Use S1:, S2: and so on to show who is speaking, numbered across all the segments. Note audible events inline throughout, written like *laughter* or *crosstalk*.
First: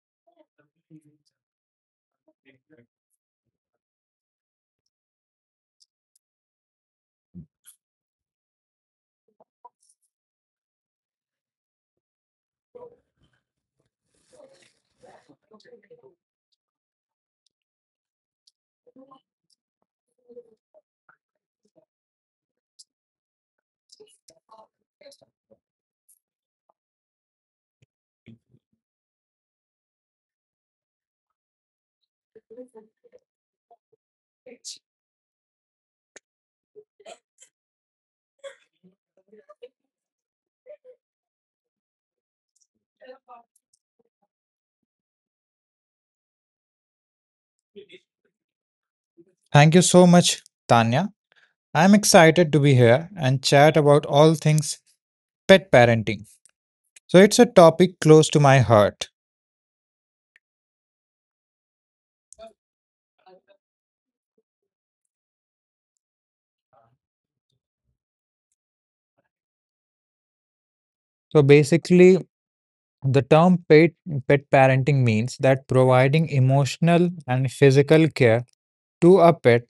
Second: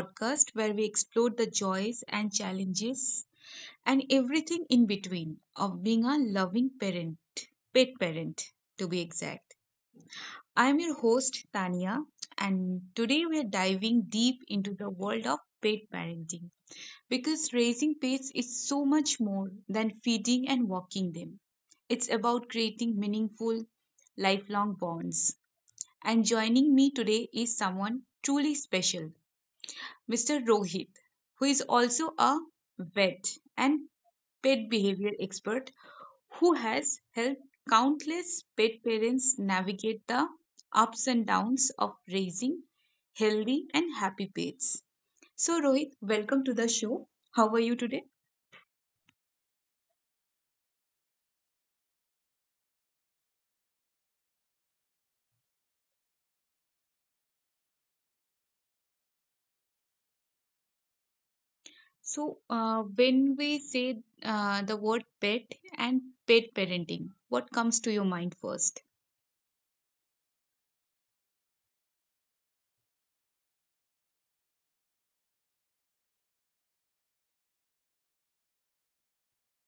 S1: podcast where we explore the joys and challenges and everything in between of being a loving parent, pet parent to be exact. I'm your host, Tania, and today we're diving deep into the world of pet parenting because raising pets is so much more than feeding and walking them. It's about creating meaningful, lifelong bonds and joining me today is someone truly special, Mr. Rohit, who is also a vet and pet behavior expert who has helped countless pet parents navigate the ups and downs of raising healthy and happy pets. So, Rohit, welcome to the show. How are you today?
S2: Thank you so much, Tanya. I'm excited to be here and chat about all things pet parenting. So, it's a topic close to my heart.
S1: So, when we say the word pet and pet parenting, what comes to your mind first?
S2: So, basically, the term pet parenting means that providing emotional and physical care to a pet,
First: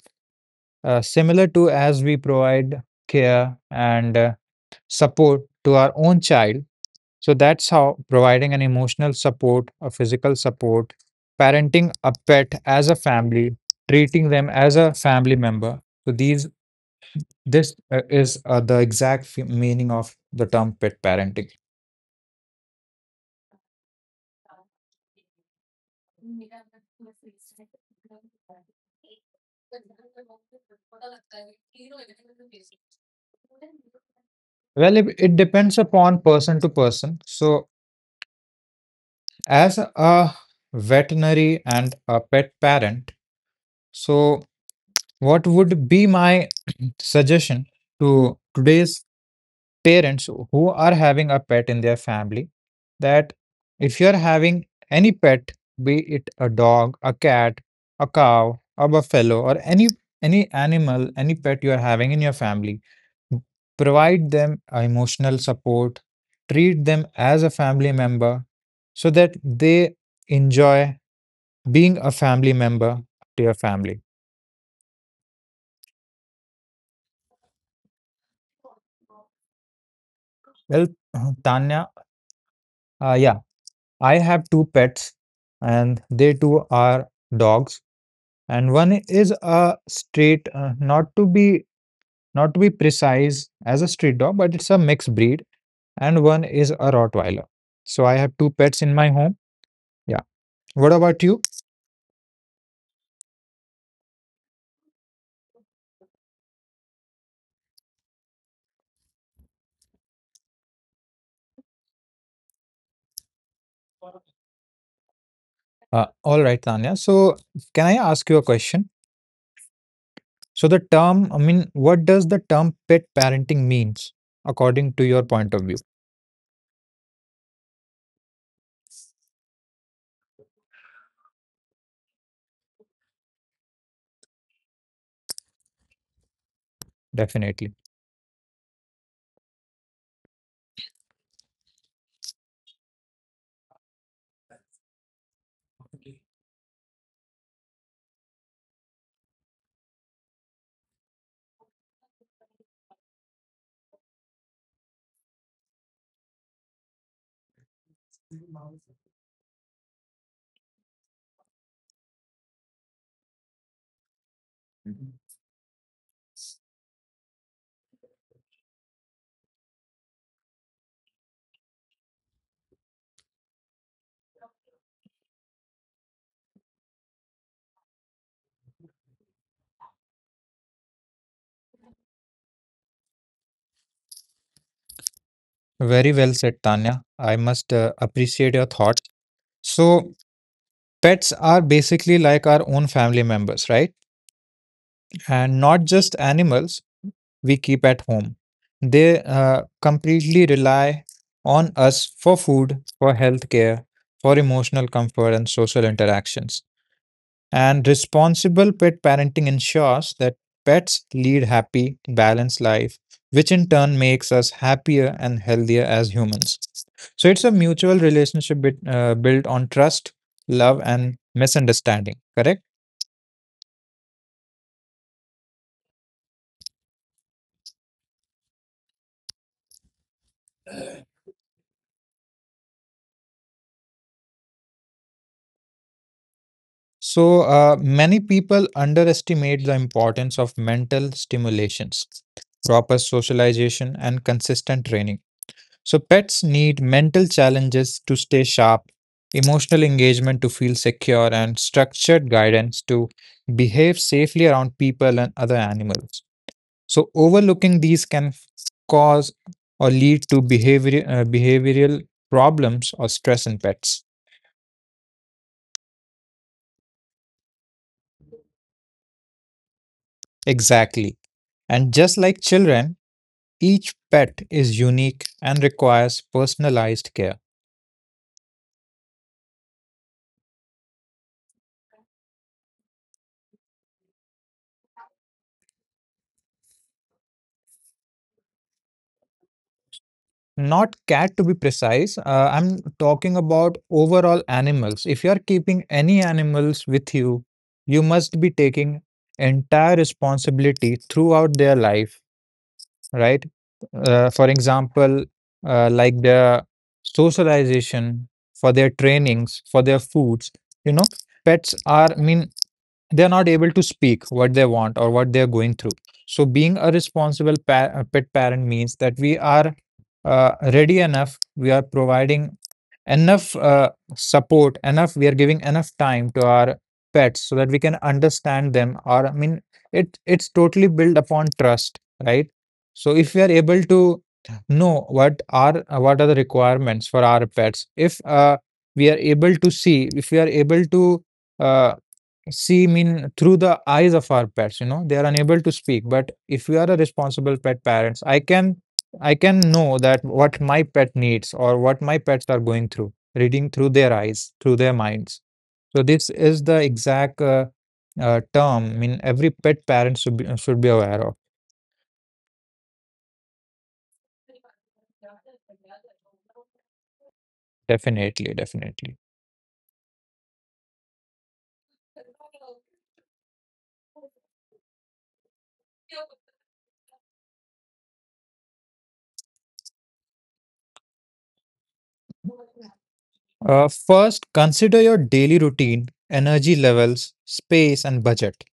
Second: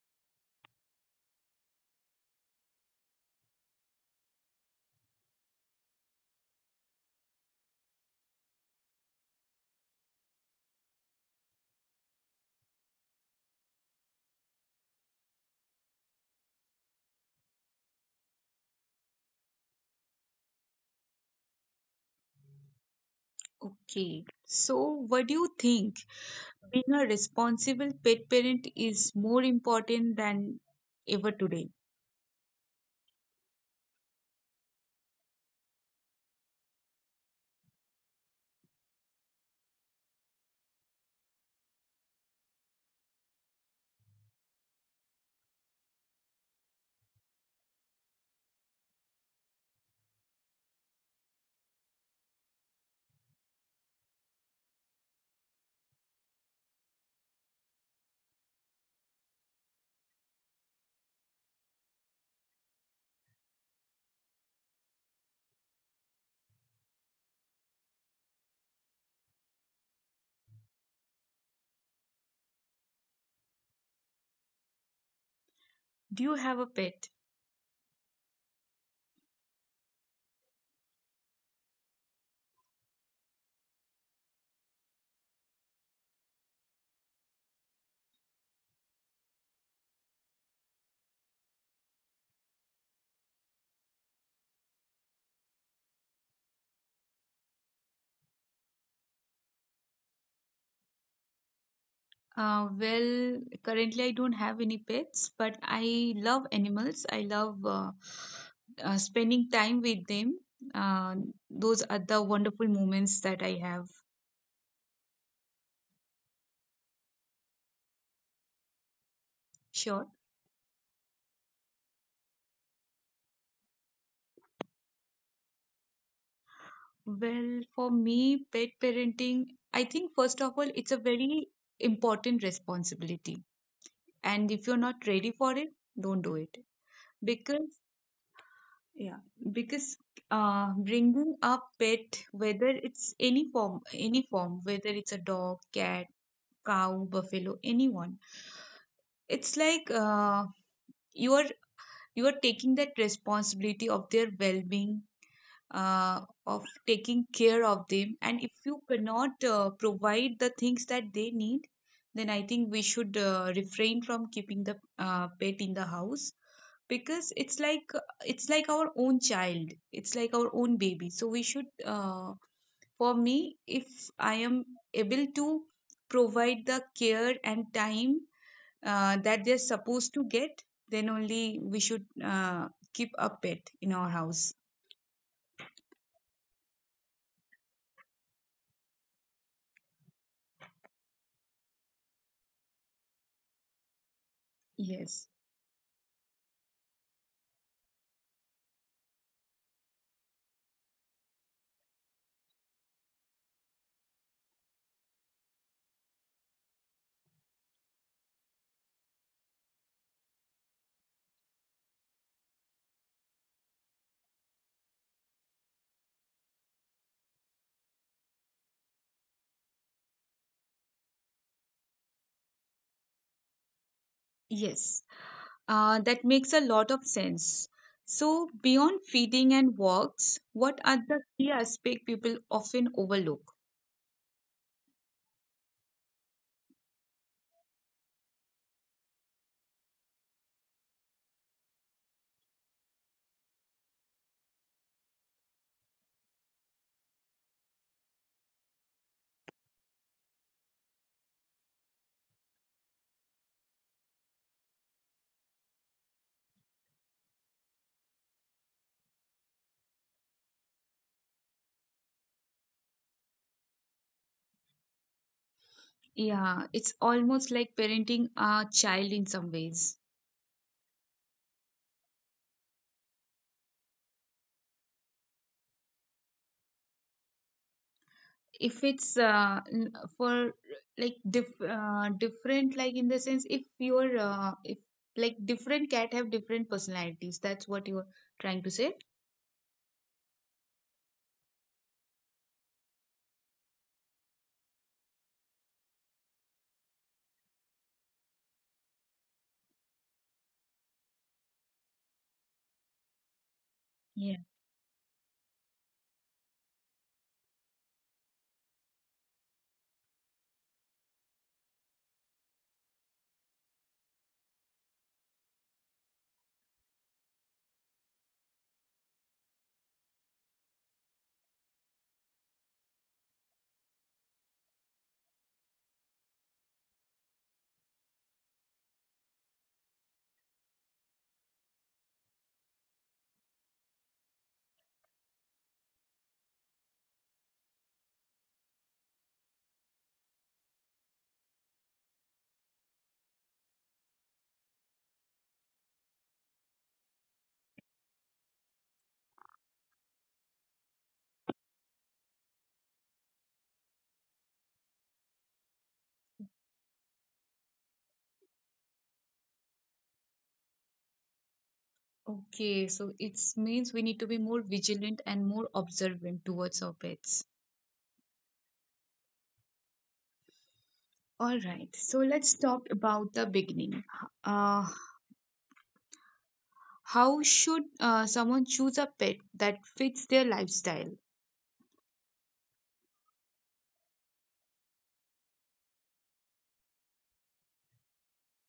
S2: similar to as we provide care and support to our own child. So that's how providing an emotional support, a physical support, parenting a pet as a family, treating them as a family member. So these this is the exact meaning of the term pet parenting.
S1: Okay, so what do you think? Being a responsible pet parent is more important than ever today.
S2: Well, it depends upon person to person. So as a veterinary and a pet parent, so what would be my *clears throat* suggestion to today's parents who are having a pet in their family, that if you're having any pet, be it a dog, a cat, a cow, a buffalo, or any animal, any pet you are having in your family, provide them emotional support, treat them as a family member so that they enjoy being a family member to your family.
S1: Do you have a pet?
S2: Well, *clears throat* Tanya, yeah, I have two pets and they too are dogs. And one is a straight not to be, precise as a street dog, but it's a mixed breed, and one is a Rottweiler. So I have two pets in my home. Yeah, what about you?
S1: Well, currently I don't have any pets, but I love animals. I love spending time with them. Uh, those are the wonderful moments that I have.
S2: All right, Tanya, so can I ask you a question?
S1: Sure.
S2: So the term, what does the term pet parenting means according to your point of view?
S1: Well, for me, pet parenting, I think first of all, it's a very important responsibility, and if you're not ready for it, don't do it
S2: Definitely.
S1: because, yeah, because bringing a pet, whether it's any form, whether it's a dog, cat, cow, buffalo, anyone, it's like, you are you are taking that responsibility of their well-being, uh, of taking care of them, and if you cannot provide the things that they need, then I think we should refrain from keeping the pet in the house because it's like our own child, it's like our own baby, so we should, for me, if I am able to provide the care and time that they're supposed to get, then only we should keep a pet in our house.
S2: Very well said, Tanya. I must appreciate your thoughts. So, pets are basically like our own family members, right?
S1: Yes.
S2: And not just animals we keep at home. They completely rely on us for food, for healthcare, for emotional comfort, and social interactions. And responsible pet parenting ensures that pets lead happy, balanced life, which in turn makes us happier and healthier as humans. So it's a mutual relationship bit, built on trust, love, and misunderstanding, correct?
S1: Yes, that makes a lot of sense. So beyond feeding and walks, what are the key aspect people often overlook?
S2: So, many people underestimate the importance of mental stimulations, proper socialization, and consistent training. So, pets need mental challenges to stay sharp, emotional engagement to feel secure, and structured guidance to behave safely around people and other animals. So, overlooking these can cause or lead to behavioral problems or stress in pets.
S1: Yeah, it's almost like parenting a child in some ways.
S2: Exactly. And just like children, each pet is unique and requires personalized care.
S1: If it's for, like, different, like, in the sense, if you're if like different cat have different personalities, that's what you're trying to say.
S2: Not cat to be precise, I'm talking about overall animals. If you're keeping any animals with you, you must be taking entire responsibility throughout their life, right?
S1: Yeah.
S2: For example, like their socialization, for their trainings, for their foods. You know, pets are, I mean, they're not able to speak what they want or what they're going through. So, being a responsible pet parent means that we are ready enough, we are providing enough support, enough, we are giving enough time to our pets so that we can understand them. Or, I mean, it's totally built upon trust, right? So, if we are able to know what are the requirements for our pets, if we are able to see, if we are able to uh, see mean through the eyes of our pets. You know, they are unable to speak, but if we are a responsible pet parents, I can know that what my pet needs or what my pets are going through, reading through their eyes, through their minds. So this is the exact term, I mean, every pet parent should be aware of.
S1: Okay, so it means we need to be more vigilant and more observant towards our pets.
S2: Definitely, definitely.
S1: All right, so let's talk about the beginning. Uh, How should someone choose a pet that fits their lifestyle?
S2: Uh, first consider your daily routine, energy levels, space and budget.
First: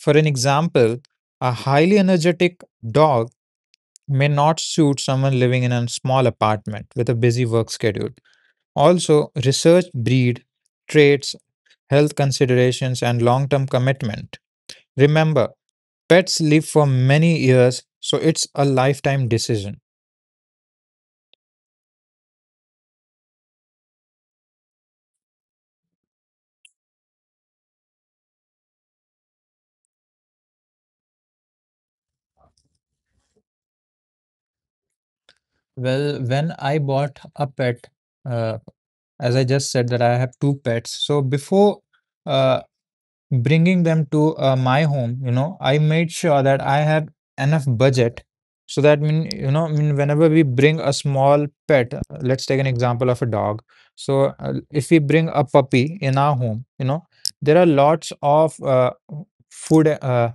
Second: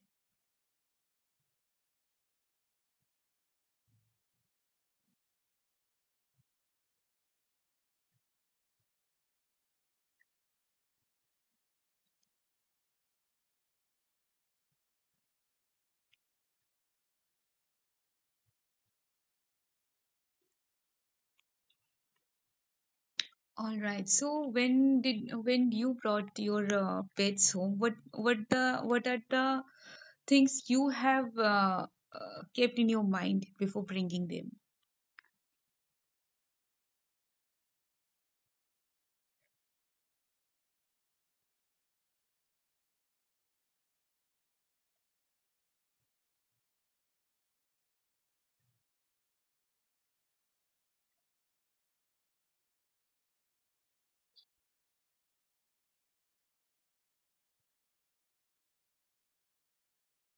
S2: For an example, a highly energetic dog may not suit someone living in a small apartment with a busy work schedule. Also, research breed traits, health considerations, and long term commitment. Remember, pets live for many years, so it's a lifetime decision.
S1: All right. So when did, when you brought your pets home, what are the things you have kept in your mind before bringing them?
S2: Well, when I bought a pet, uh, as I just said, that I have two pets. So before uh, bringing them to my home, you know, I made sure that I have enough budget, so that mean, you know, mean whenever we bring a small pet, let's take an example of a dog. So if we bring a puppy in our home, you know, there are lots of food uh,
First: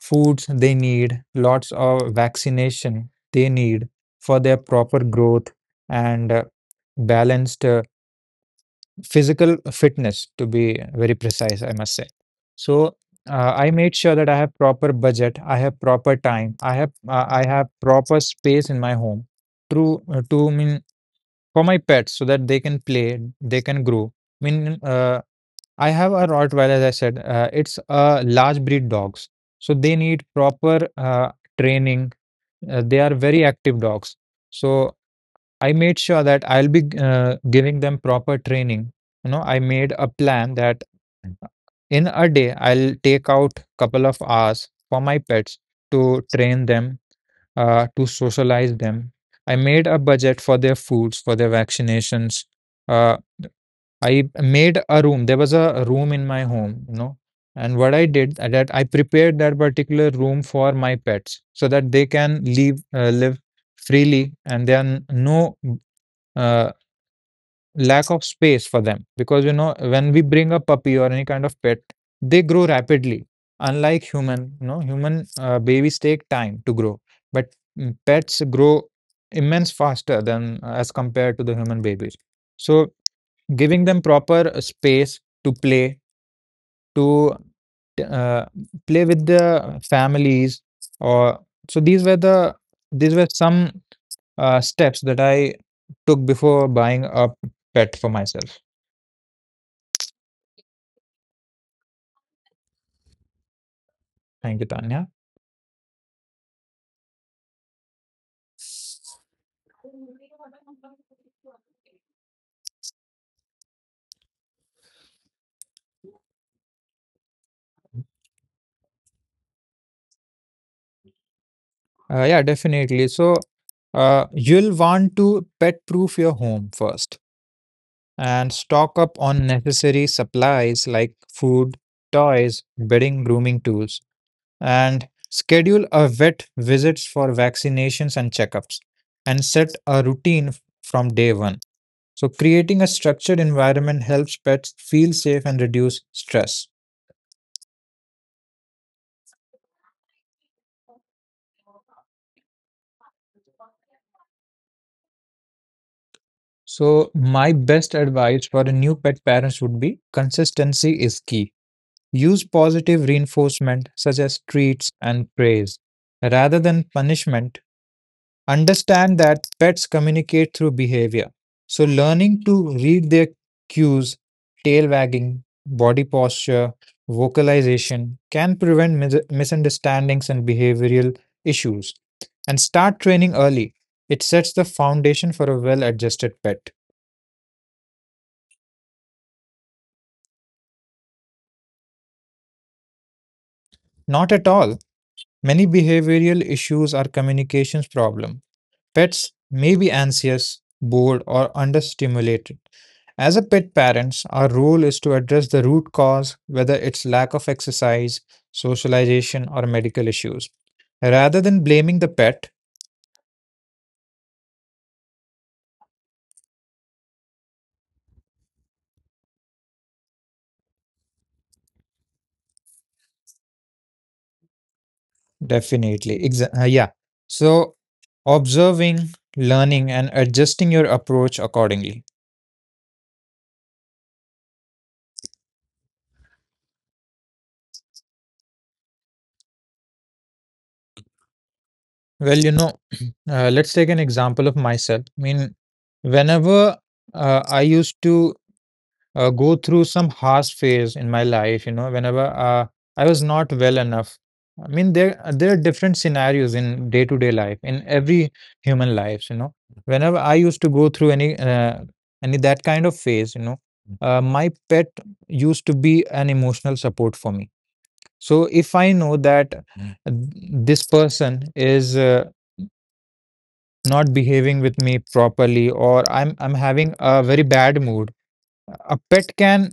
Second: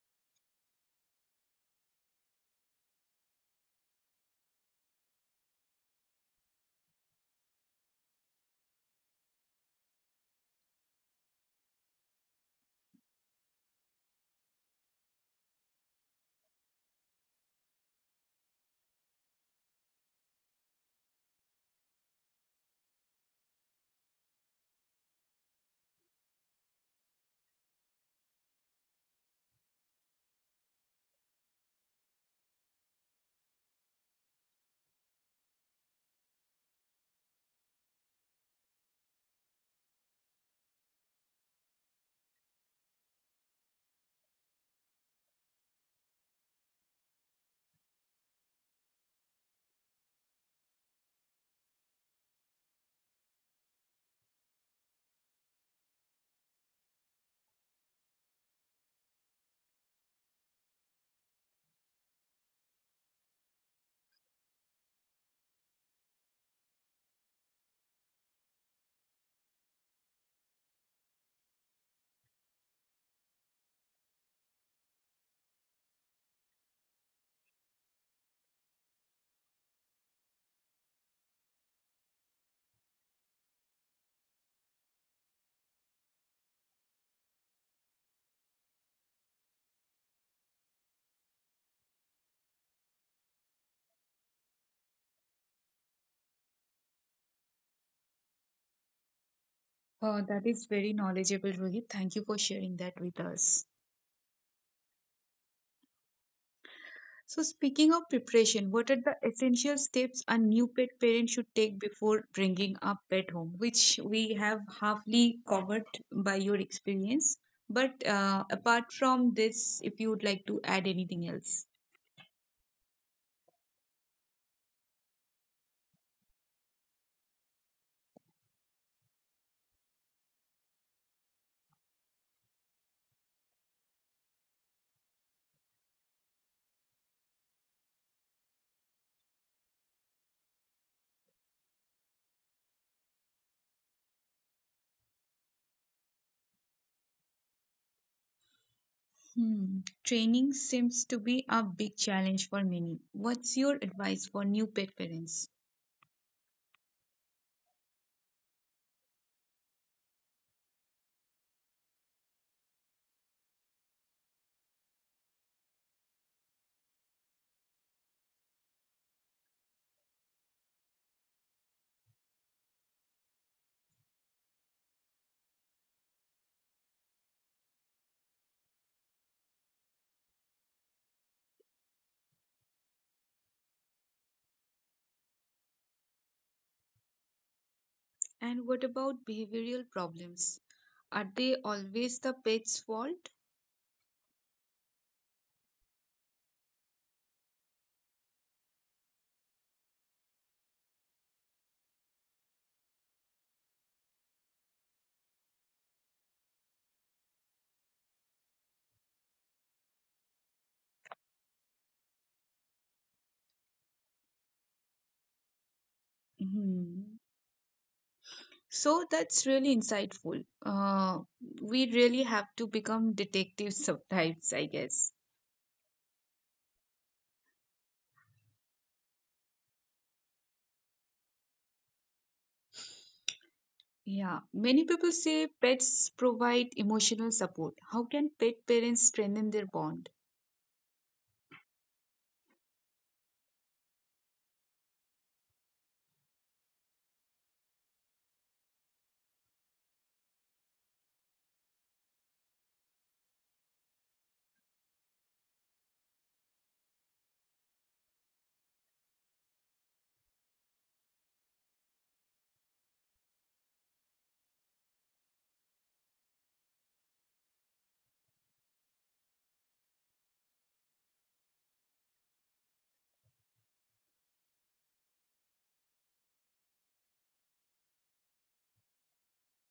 S2: foods they need, lots of vaccination they need for their proper growth, and balanced physical fitness, to be very precise, I must say. So I made sure that I have proper budget, I have proper time, I have proper space in my home to mean for my pets so that they can play, they can grow. I mean, I have a Rottweiler, as I said, it's a large breed dogs, so they need proper training. They are very active dogs. So I made sure that I'll be giving them proper training. You know, I made a plan that in a day I'll take out couple of hours for my pets to train them, to socialize them. I made a budget for their foods, for their vaccinations. Uh, I made a room. There was a room in my home, you know. And what I did that I prepared that particular room for my pets so that they can leave live freely and there are no uh, lack of space for them, because you know when we bring a puppy or any kind of pet, they grow rapidly, unlike human, you know, human babies take time to grow, but pets grow immense faster than as compared to the human babies. So giving them proper space to play, to uh, play with the families, or so these were the, these were some steps that I took before buying a pet for myself.
S1: That is very knowledgeable, Rohit. Thank you for sharing that with us.
S2: Thank you, Tanya.
S1: So, speaking of preparation, what are the essential steps a new pet parent should take before bringing a pet home, which we have halfly covered by your experience? But apart from this, if you would like to add anything else.
S2: Yeah, definitely. So, you'll want to pet proof your home first and stock up on necessary supplies like food, toys, bedding, grooming tools, and schedule a vet visits for vaccinations and checkups, and set a routine from day one. So, creating a structured environment helps pets feel safe and reduce stress.
S1: Hmm. Training seems to be a big challenge for many. What's your advice for new pet parents?
S2: So, my best advice for a new pet parents would be consistency is key. Use positive reinforcement such as treats and praise rather than punishment. Understand that pets communicate through behavior. So, learning to read their cues, tail wagging, body posture, vocalization, can prevent misunderstandings and behavioral issues. And start training early. It sets the foundation for a well adjusted pet.
S1: And what about behavioral problems? Are they always the pet's fault?
S2: Not at all. Many behavioral issues are communications problem. Pets may be anxious, bored or understimulated. As a pet parents, our role is to address the root cause, whether it's lack of exercise, socialization or medical issues, rather than blaming the pet.
S1: Hmm. So that's really insightful. We really have to become detectives sometimes, I guess.
S2: Definitely. Yeah. So observing, learning and adjusting your approach accordingly.
S1: Yeah, many people say pets provide emotional support. How can pet parents strengthen their bond?
S2: Well, you know, *clears throat* let's take an example of myself. I mean, whenever I used to go through some harsh phase in my life, you know, whenever I was not well enough. I mean, there are different scenarios in day-to-day life, in every human lives, you know. Whenever I used to go through any that kind of phase, you know, my pet used to be an emotional support for me. So if I know that this person is not behaving with me properly, or I'm having a very bad mood, a pet can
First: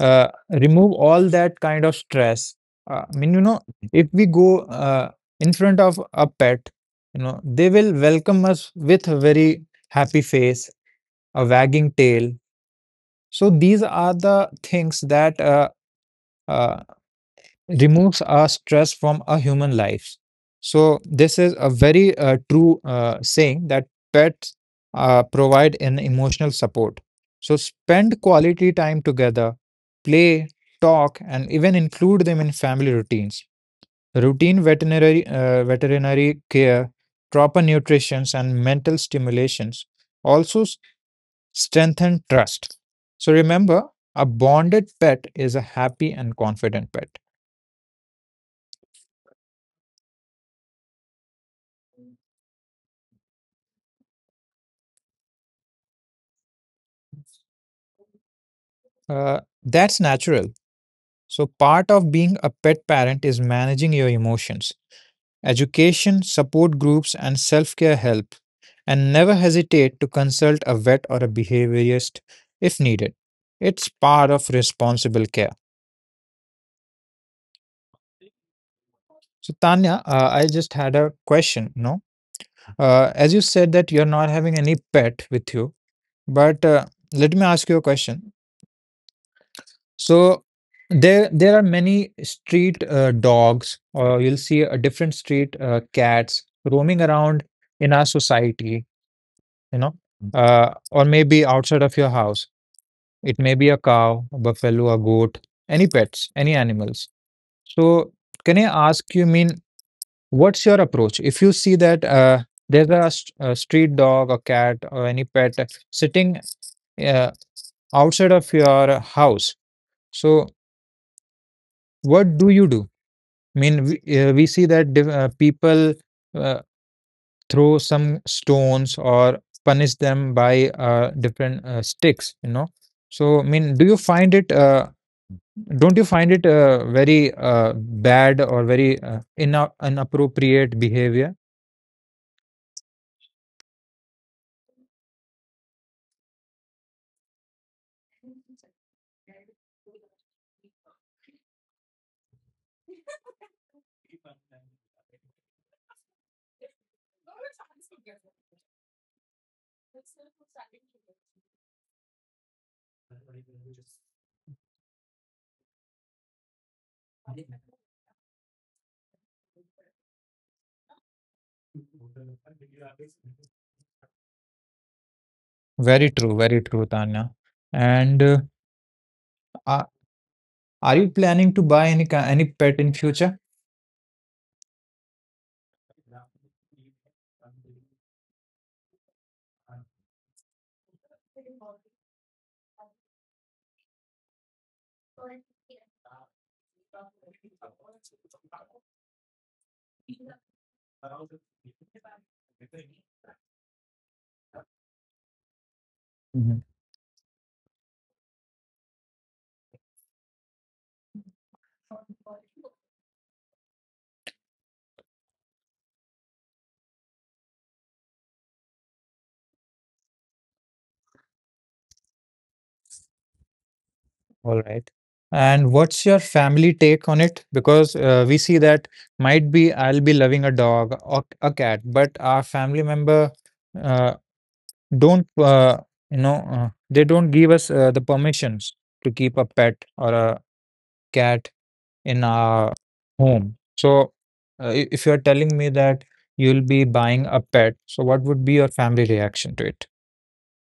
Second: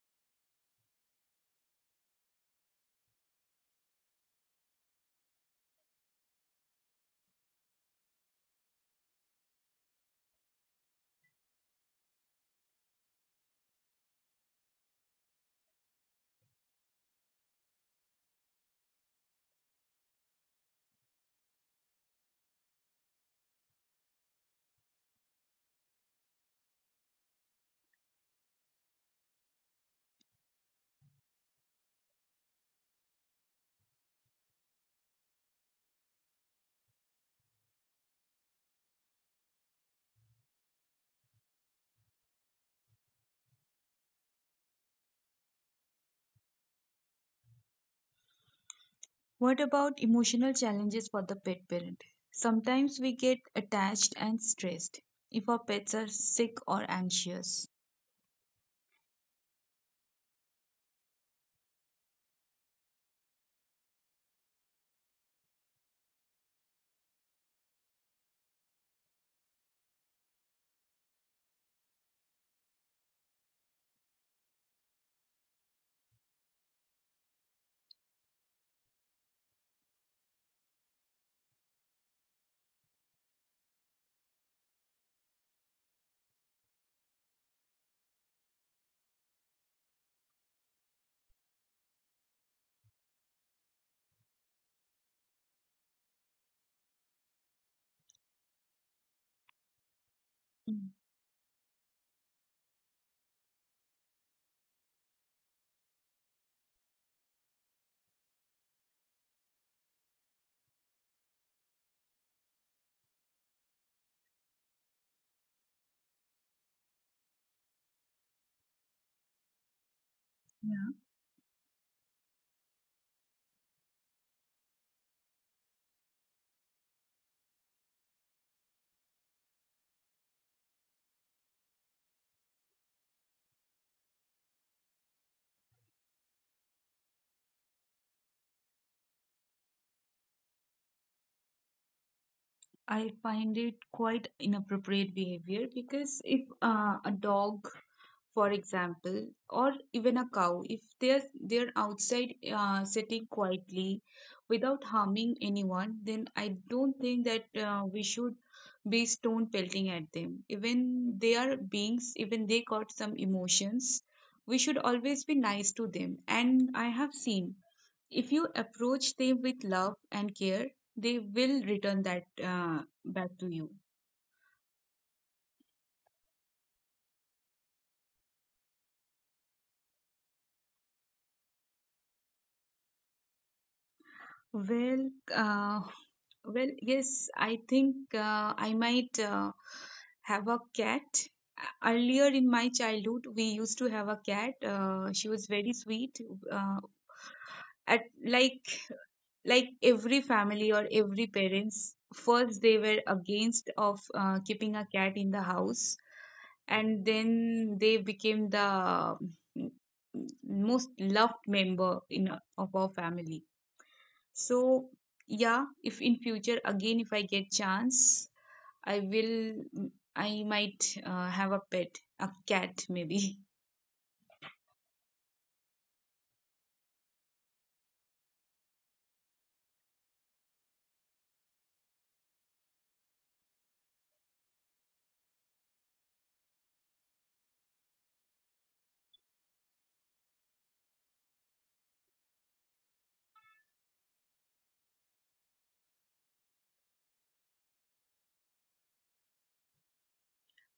S2: uh, remove all that kind of stress. Uh, I mean, you know, if we go uh, in front of a pet, you know they will welcome us with a very happy face, a wagging tail. So these are the things that uh, removes our stress from our human lives. So this is a very true saying that pets provide an emotional support. So spend quality time together, play, talk, and even include them in family routines. Routine veterinary care, proper nutrition, and mental stimulations also strengthen trust. So remember, a bonded pet is a happy and confident pet.
S1: What about emotional challenges for the pet parent? Sometimes we get attached and stressed if our pets are sick or anxious.
S2: That's natural. So, part of being a pet parent is managing your emotions. Education, support groups, and self care help. And never hesitate to consult a vet or a behaviorist if needed. It's part of responsible care. So, Tanya, I just had a question. No, as you said that you're not having any pet with you, but let me ask you a question. So there are many street dogs, or you'll see a different street cats roaming around in our society, you know,
S1: Mm.
S2: or maybe outside of your house. It may be a cow, a buffalo, a goat, any pets, any animals. So can I ask you, mean, what's your approach? If you see that there's a, a street dog, a cat, or any pet sitting uh, outside of your house, so
S1: Yeah.
S2: what do you do? I mean, we see that people uh, throw some stones or punish them by different sticks, So, I mean, do you find it, don't you find it very bad or very inappropriate behavior?
S1: I find it quite inappropriate behavior because if a dog, for example, or even a cow, if they're outside sitting quietly without harming anyone, then I don't think that we should be stone pelting at them. Even they are beings, even they got some emotions. We should always be nice to them. And I have seen if you approach them with love and care, they will return that back to you.
S2: Very true, Tanya. And are, are you planning to buy any pet in future?
S1: Well, uh, well, yes, I think I might have a cat. Earlier in my childhood, we used to have a cat. She was very sweet. Uh, at like every family or every parents, first they were against of keeping a cat in the house, and then they became the most loved member in of our family. So, yeah, if in future again if I get chance, I will, I might have a pet, a cat maybe. *laughs*
S2: All right. And what's your family take on it? Because we see that might be I'll be loving a dog or a cat, but our family member uh, don't, they don't give us the permissions to keep a pet or a cat in our home. So if you're telling me that you'll be buying a pet, so what would be your family reaction to it?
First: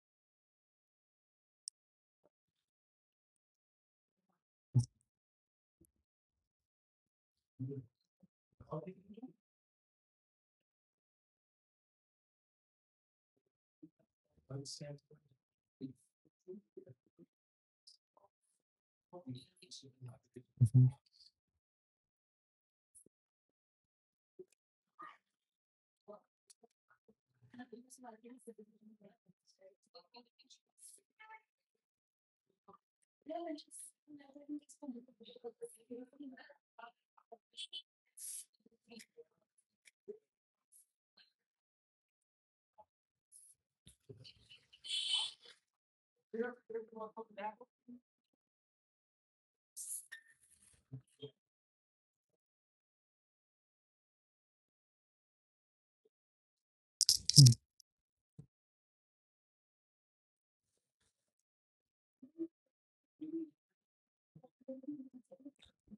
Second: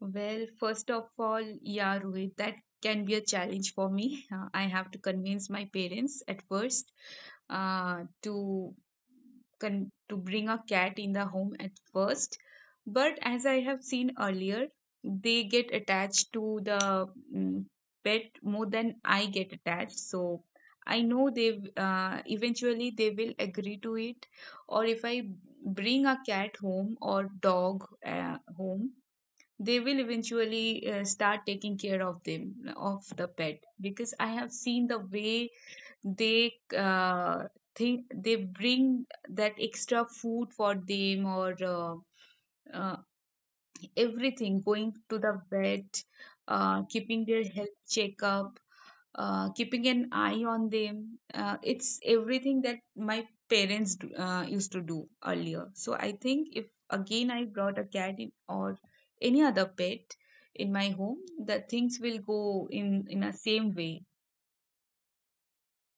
S1: Well, first of all, yeah, Rohit, that can be a challenge for me. *laughs* I have to convince my parents at first to to bring a cat in the home at first. But as I have seen earlier, they get attached to the, mm, pet more than I get attached. So
S2: Mhm.
S1: I know eventually they will agree to it. Or if I bring a cat home or dog home, they will eventually start taking care of them, of the pet, because I have seen the way they uh, think, they bring that extra food for them, or uh, everything, going to the vet, keeping their health checkup, keeping an eye on them. It's everything that my parents used to do earlier. So I think if again I brought a cat in or any other pet in my home, the things will go in a same way.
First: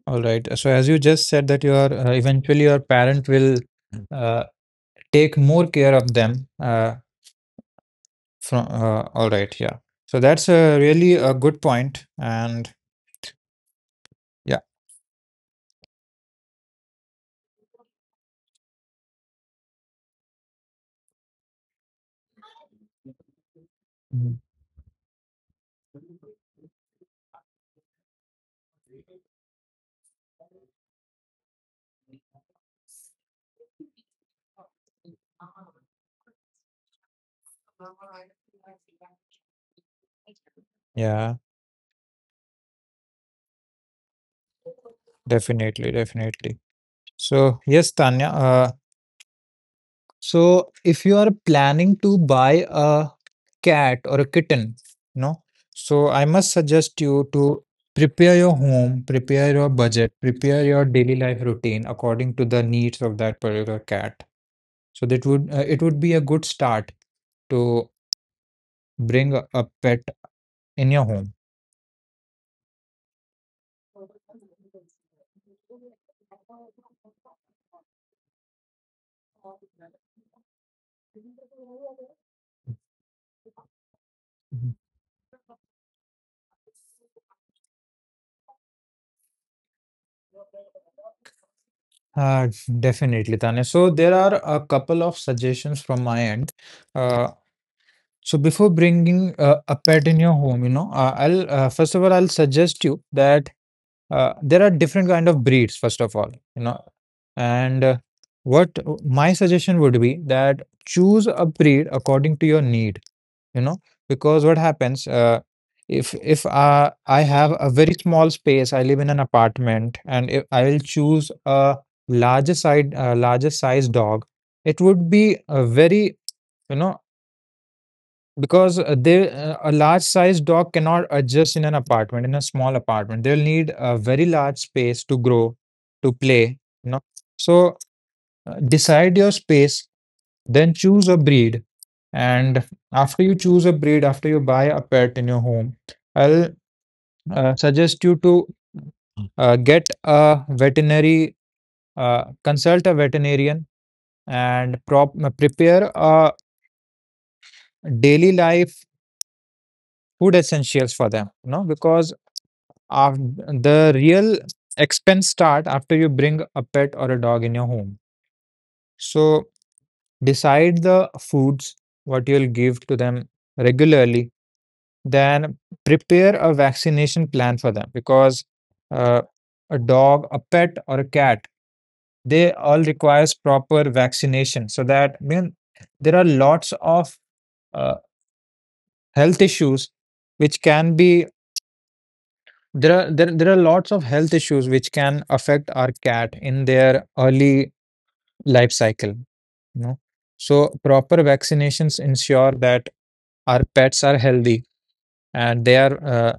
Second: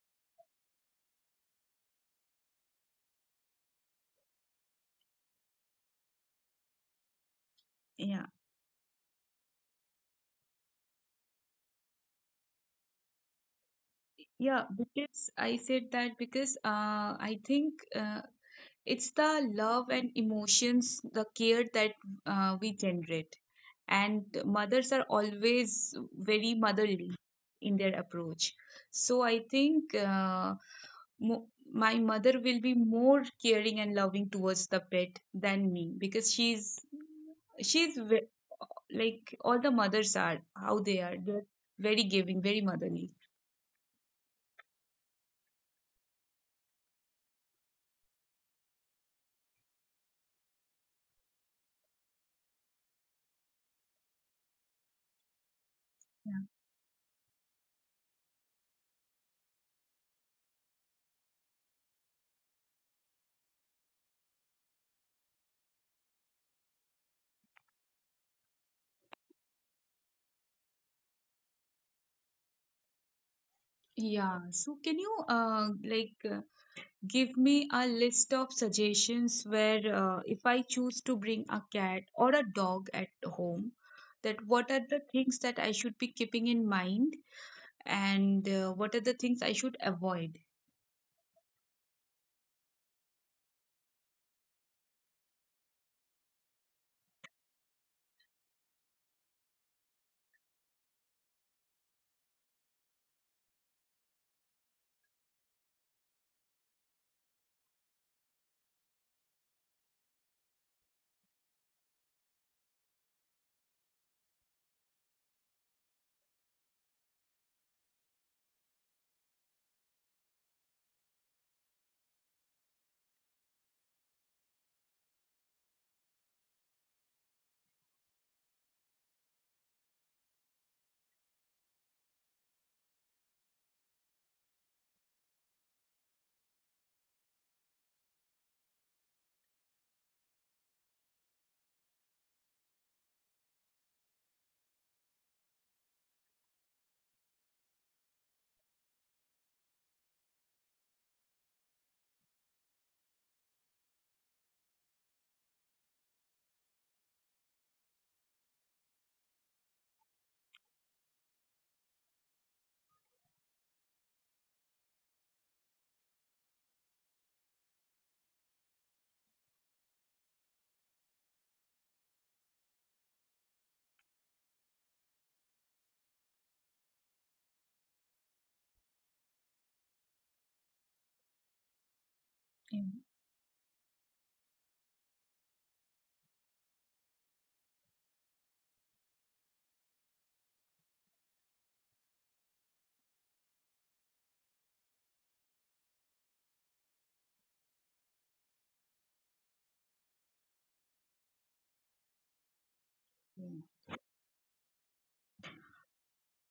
S2: All right. So as you just said that your eventually your parent will uh, take more care of them
S1: Yeah,
S2: from all right, yeah. So that's a really a good point and yeah.
S1: yeah. Because I said that because I think. It's the love and emotions, the care that we generate. And
S2: Mhm.
S1: mothers are always very motherly in their approach. So I think my mother will be more caring and loving towards the pet than me because she's like all the mothers are how they are.
S2: Yeah,
S1: They're very giving, very motherly.
S2: definitely, definitely. So yes, Tanya, so if you are planning to buy a cat or a kitten, you know. So I
S1: Yeah.
S2: must suggest you to prepare your home, prepare your budget, prepare your daily life routine according to the needs of that particular cat. So that would it would be a good start to bring a pet in your home.
S1: Yeah. So can you like give me a list of suggestions where if I choose to bring a cat or a dog at home, that what
S2: Mhm.
S1: are the things that I should be keeping in mind, and what are the things I should avoid.
S2: Uh, Definitely, Tanya. So there are a couple of suggestions from my end. Uh, so before bringing a pet in your home, you know, I'll first of all I'll suggest you that there are different kind of breeds first of all, you know. And what my suggestion would be that choose a breed according to your need, you know, because what happens if I have a very small space, I live in an apartment, and if I will choose a larger size dog, it would be a very, you know, because they a large size dog cannot adjust in an apartment, in a small apartment. They'll need a very large space to grow, to play, you know. So decide your space, then choose a breed. And after you choose a breed, after you buy a pet in your home, I'll suggest you to get a veterinary consult a veterinarian and prepare a daily life food essentials for them, you know, because the real expense start after you bring a pet or a dog in your home. So decide the foods what you'll give to them regularly. Then prepare a vaccination plan for them because uh, a dog, a pet, or a cat, they all
S1: Mm,
S2: requires proper vaccination so that I mean, there are lots of uh, health issues which can be, there are lots of health issues which can affect our cat in their early life cycle, you know. So proper vaccinations ensure that
S1: mm,
S2: our pets are healthy and they are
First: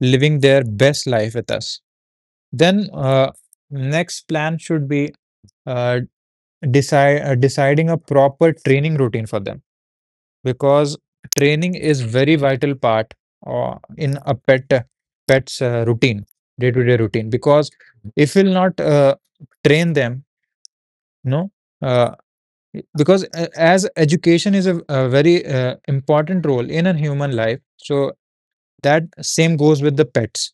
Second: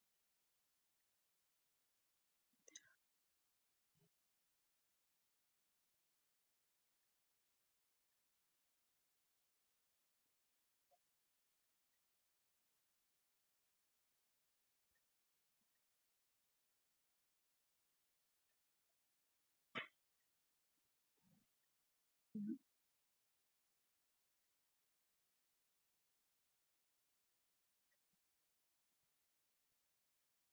S2: living their best life with us. Then next plan should be uh, decide deciding a proper training routine for them because training is very vital part in a pet pet's routine, day-to-day routine. Because if we'll not train them, no, uh,
S1: mm.
S2: because as education is a very important role in a human life, so that same goes with the pets.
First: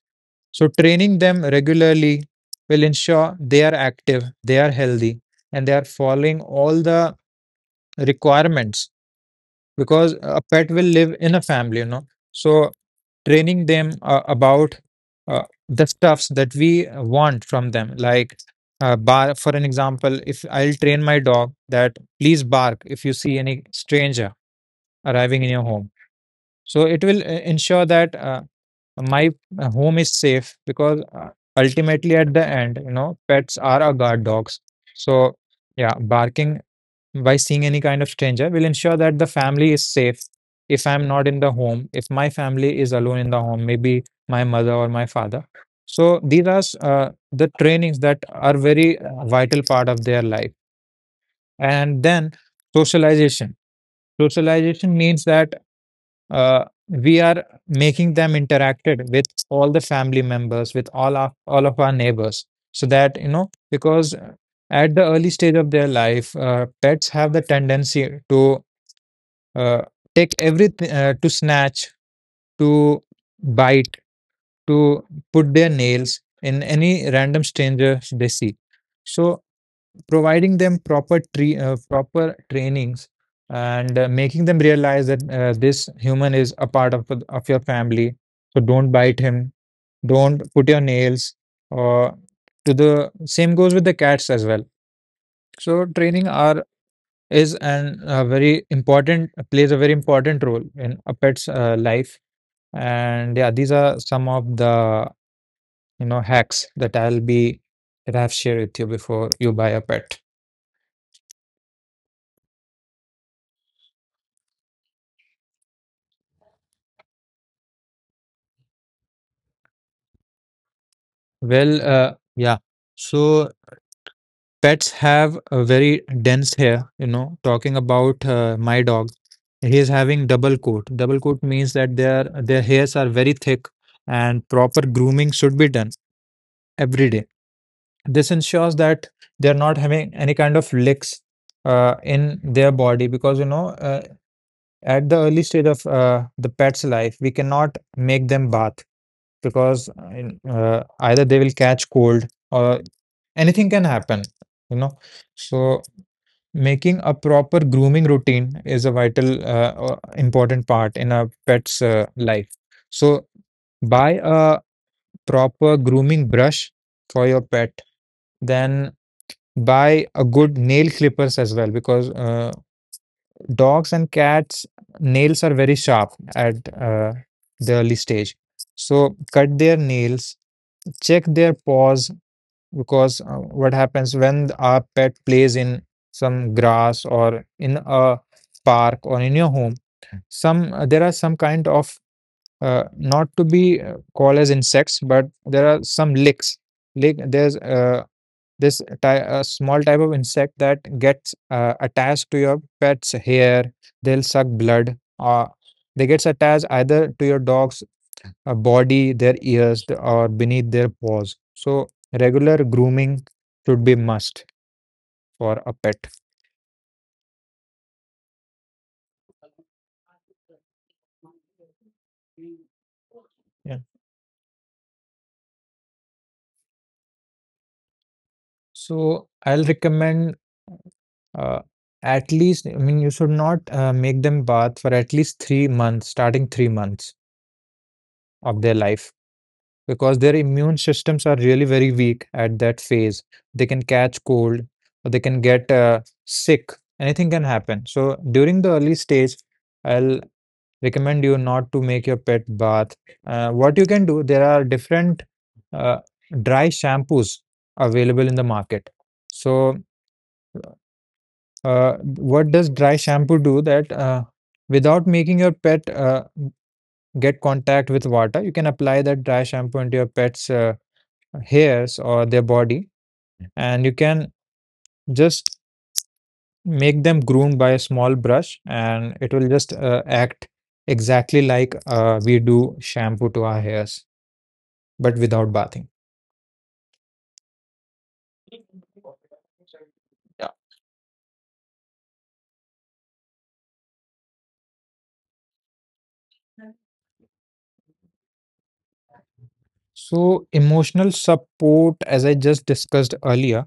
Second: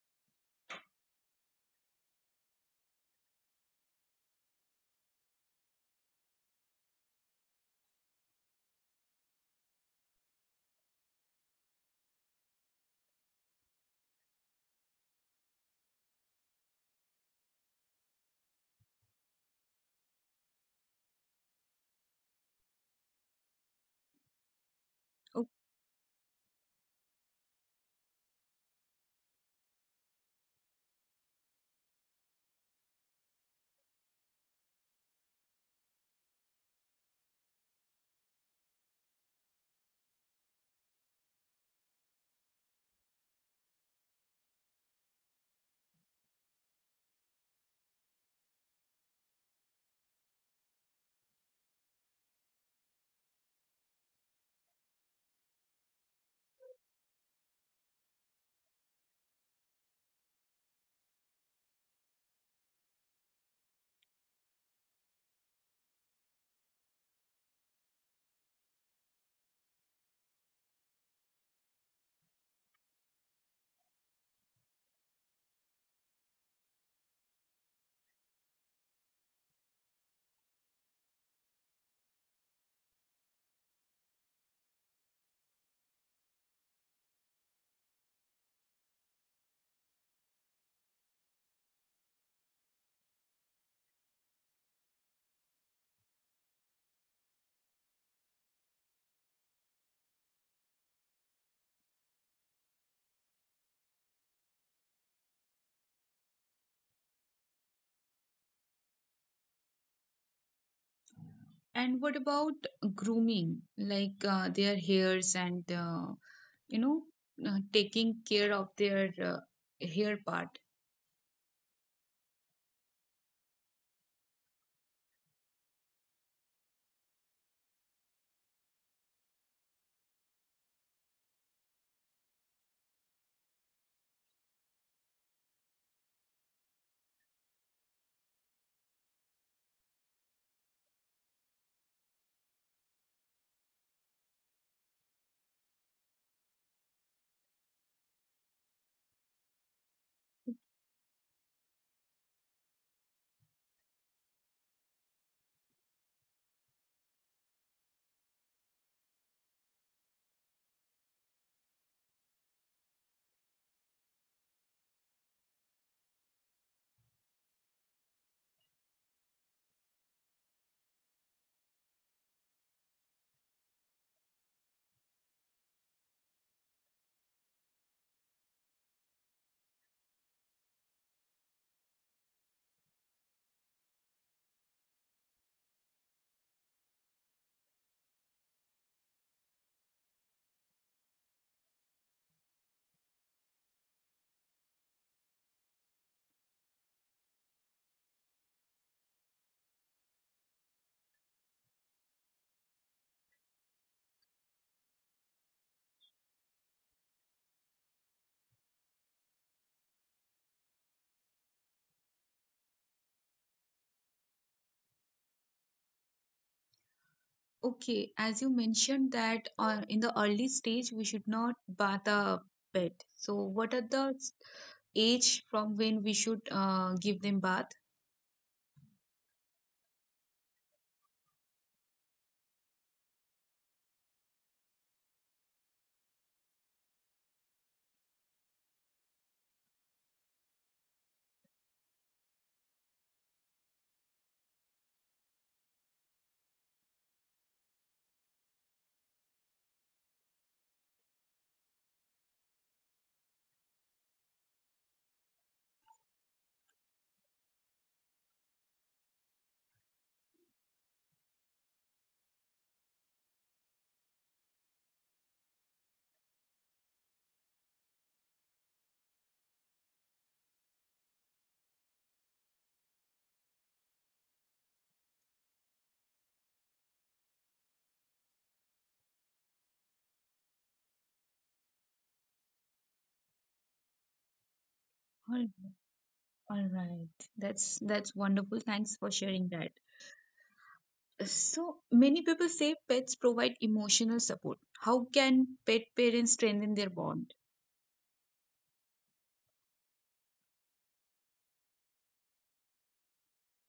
S2: So training them regularly will ensure they are active, they are healthy, and they are following all the requirements. Because a pet will live in a family, you know. So training them about uh, the stuffs that we want from them, like bar for an example, if I'll train my dog that please bark if you see any stranger arriving
S1: Oh.
S2: in your home, so it will ensure that my home is safe. Because ultimately at the end, you know, pets are our guard dogs. So yeah, barking by seeing any kind of stranger will ensure that the family is safe if I'm not in the home, if my family is alone in the home, maybe my mother or my father. So these are the trainings that are very vital part of their life. And then socialization. Socialization means that uh, we are making them interacted with all the family members, with all of our neighbors, so that, you know. Because at the early stage of their life, pets have the tendency to uh, take everything, to snatch, to bite, to put their nails in any random strangers they see. So providing them proper trainings and making them realize that this human is a part of your family. So don't bite him. Don't put your nails. Or to the same goes with the cats as well. So training our is an a very important, plays a very important role in a pet's life. And yeah, these are some of the, you know, hacks that I'll be, that I've shared with you before you buy a pet.
S1: And what about grooming, like their hairs and, you know, taking care of their hair part?
S2: Well, yeah, so pets have a very dense hair, you know. Talking about my dog, he is having double coat. Double coat means that their hairs are very thick, and proper grooming should be done every day. This ensures that they're not having any kind of licks in their body. Because you know, at the early stage of the pet's life, we cannot make them bath because either they will catch cold or anything can happen, you know. So making a proper grooming routine is a vital, important part in a pet's life. So buy a proper grooming brush for your pet, then buy a good nail clippers as well. Because dogs and cats nails are very sharp at uh, the early stage. So cut their nails, check their paws. Because what happens when our pet plays in some grass or in a park or in your home, some there are some kind of not to be called as insects, but there are some licks. Lick, there's a small type of insect that gets attached to your pet's hair. They'll suck blood or they gets attached either to your dog's body, their ears, or beneath their paws. So regular grooming should be must for a pet.
S1: Okay, as you mentioned that in the early stage we should not bath the pet. So, what are
S2: Yeah,
S1: the age from when we should give them bath?
S2: so I'll recommend uh, at least, I mean, you should not make them bath for at least 3 months, starting 3 months of their life, because their immune systems are really very weak at that phase. They can catch cold or they can get sick. Anything can happen. So during the early stage, I'll recommend you not to make your pet bath. What you can do, there are different uh, dry shampoos available in the market. So what does dry shampoo do? That without making your pet get contact with water, you can apply that dry shampoo into your pet's hairs or their body, and you can just make them groomed by a small brush, and it will just act exactly like we do shampoo to our hairs, but
S1: All,
S2: without bathing.
S1: all right, that's wonderful. Thanks for sharing that. So, many people say pets provide emotional support. How can pet parents strengthen their bond?
S2: So emotional support, as I just discussed earlier.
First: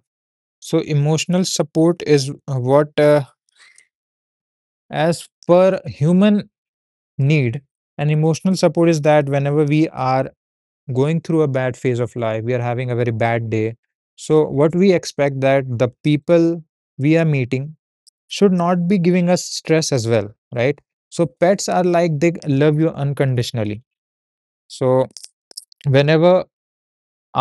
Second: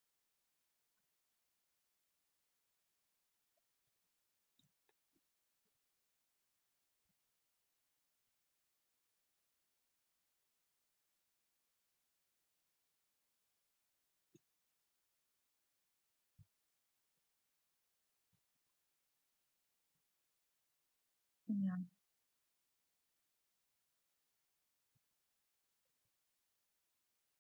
S2: So emotional support is what, as per human need. And emotional support is that whenever we are going through a bad phase of life, we are having a very bad day. So what we expect, that the people we are meeting should not be giving us stress as well, right? So pets
S1: Yeah.
S2: are, like, they love you unconditionally. So whenever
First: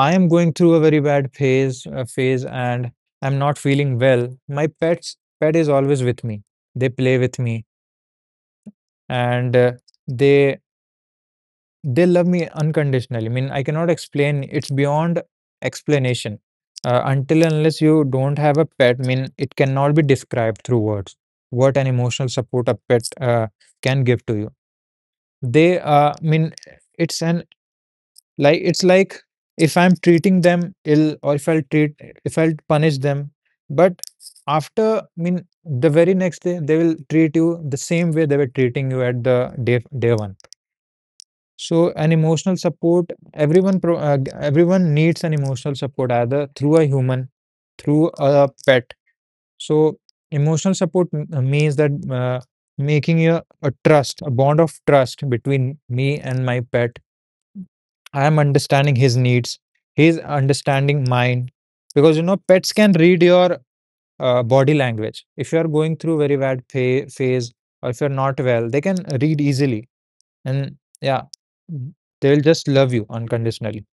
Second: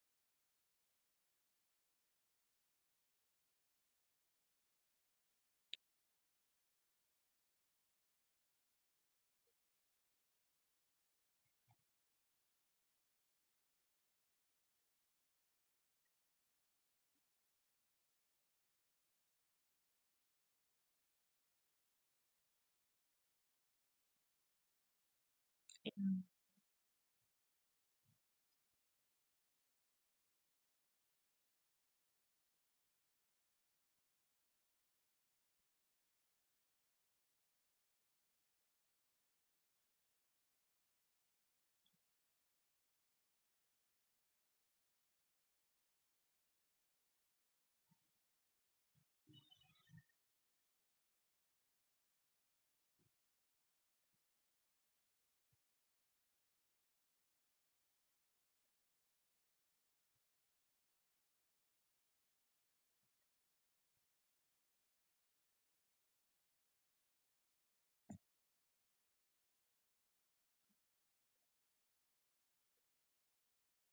S2: I am going through a very bad phase and I'm not feeling well, my pet is always with me. They play with me, and they They love me unconditionally. I mean, I cannot explain. It's beyond explanation. Until and unless you don't have a pet, I mean, it cannot be described through words. What an emotional support a pet can give to you. They, I mean, it's an, like it's like, if I'm treating them ill or if I'll treat, if I'll punish them, but after, I mean the very next day they will treat you the same way they were treating you at the day one. So an emotional support, everyone everyone needs an emotional support, either through a human, through a pet. So emotional support means that making a trust, a bond of trust between me and my pet. I am understanding his needs, he's understanding mine. Because you know, pets can read your body language. If you are going through very bad phase or if you're not well, they can read easily. And yeah, they'll just love you unconditionally.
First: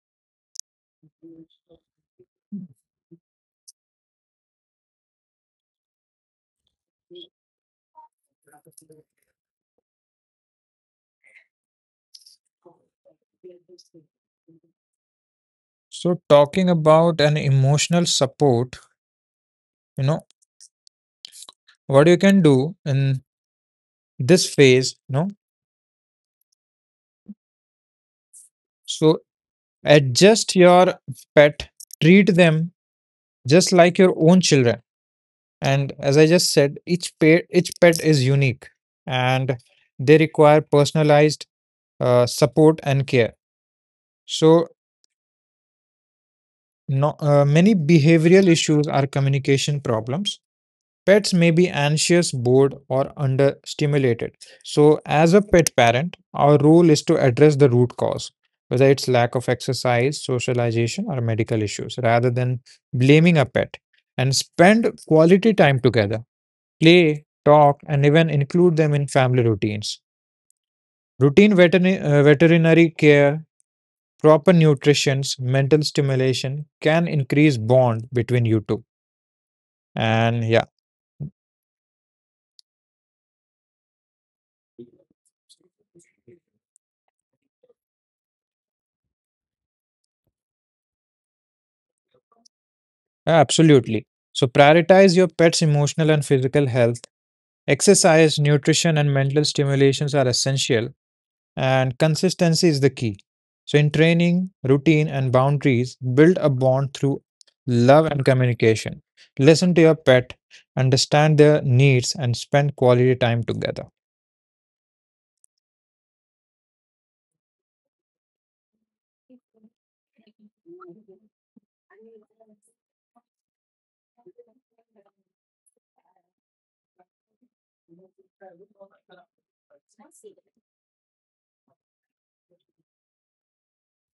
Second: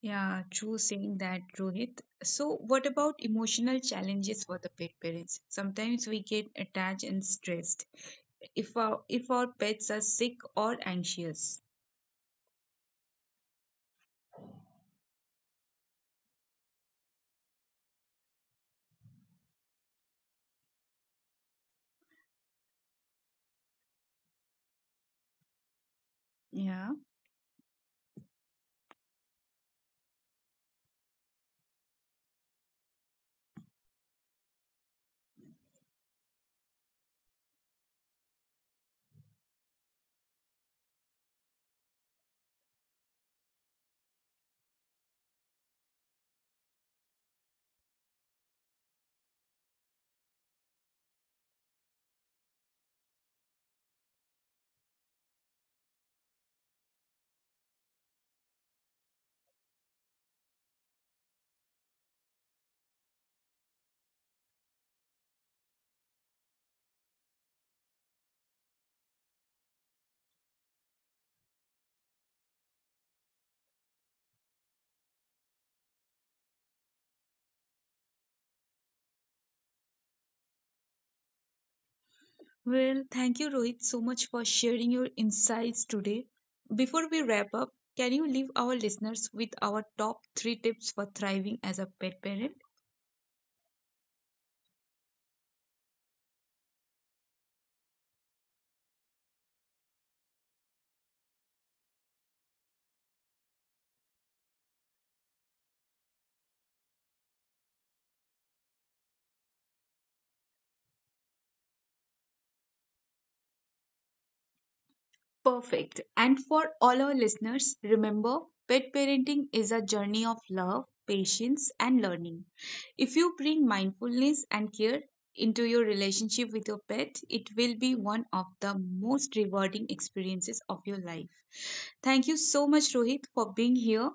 S1: Yeah, true saying that, Rohit. So, what about emotional challenges for the pet parents? Sometimes we get attached and stressed if our pets are sick or anxious.
S2: So talking about an emotional support, you know, what you can do in this phase, you know.
S1: Yeah.
S2: So adjust your pet, treat them just like your own children. And as I just said, each pet is unique, and they require personalized support and care. So no, many behavioral issues are communication problems. Pets may be anxious, bored, or understimulated. So, as a pet parent, our role is to address the root cause, whether it's lack of exercise, socialization, or medical issues, rather than blaming a pet, and spend quality time together, play, talk, and even include them in family routines. Routine veterinary care, proper nutrition, mental stimulation can increase bond between you two. And yeah,
S1: Well, thank you, Rohit, so much for sharing your insights today. Before we wrap up, can you leave our listeners with our top three tips for thriving as a pet parent?
S2: absolutely. So prioritize your pet's emotional and physical health. Exercise, nutrition, and mental stimulations are essential, and consistency is the key. So, in training, routine, and boundaries, build a bond through love and communication. Listen to your pet, understand their needs, and spend quality time together.
S1: Perfect. And for all our listeners, remember pet parenting is a journey of love, patience, and learning. If you bring mindfulness and care into your relationship with your pet, it will be one of the most rewarding experiences of your life. Thank you so much, Rohit, for being here.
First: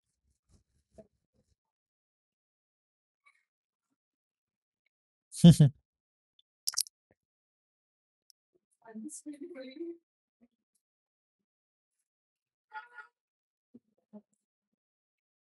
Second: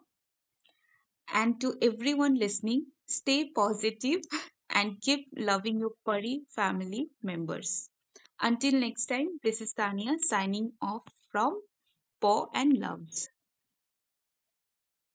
S1: And to everyone listening, stay positive *laughs* and keep
S2: *laughs*
S1: loving your furry family members. Until next time, this is Tania signing off from paw and gloves.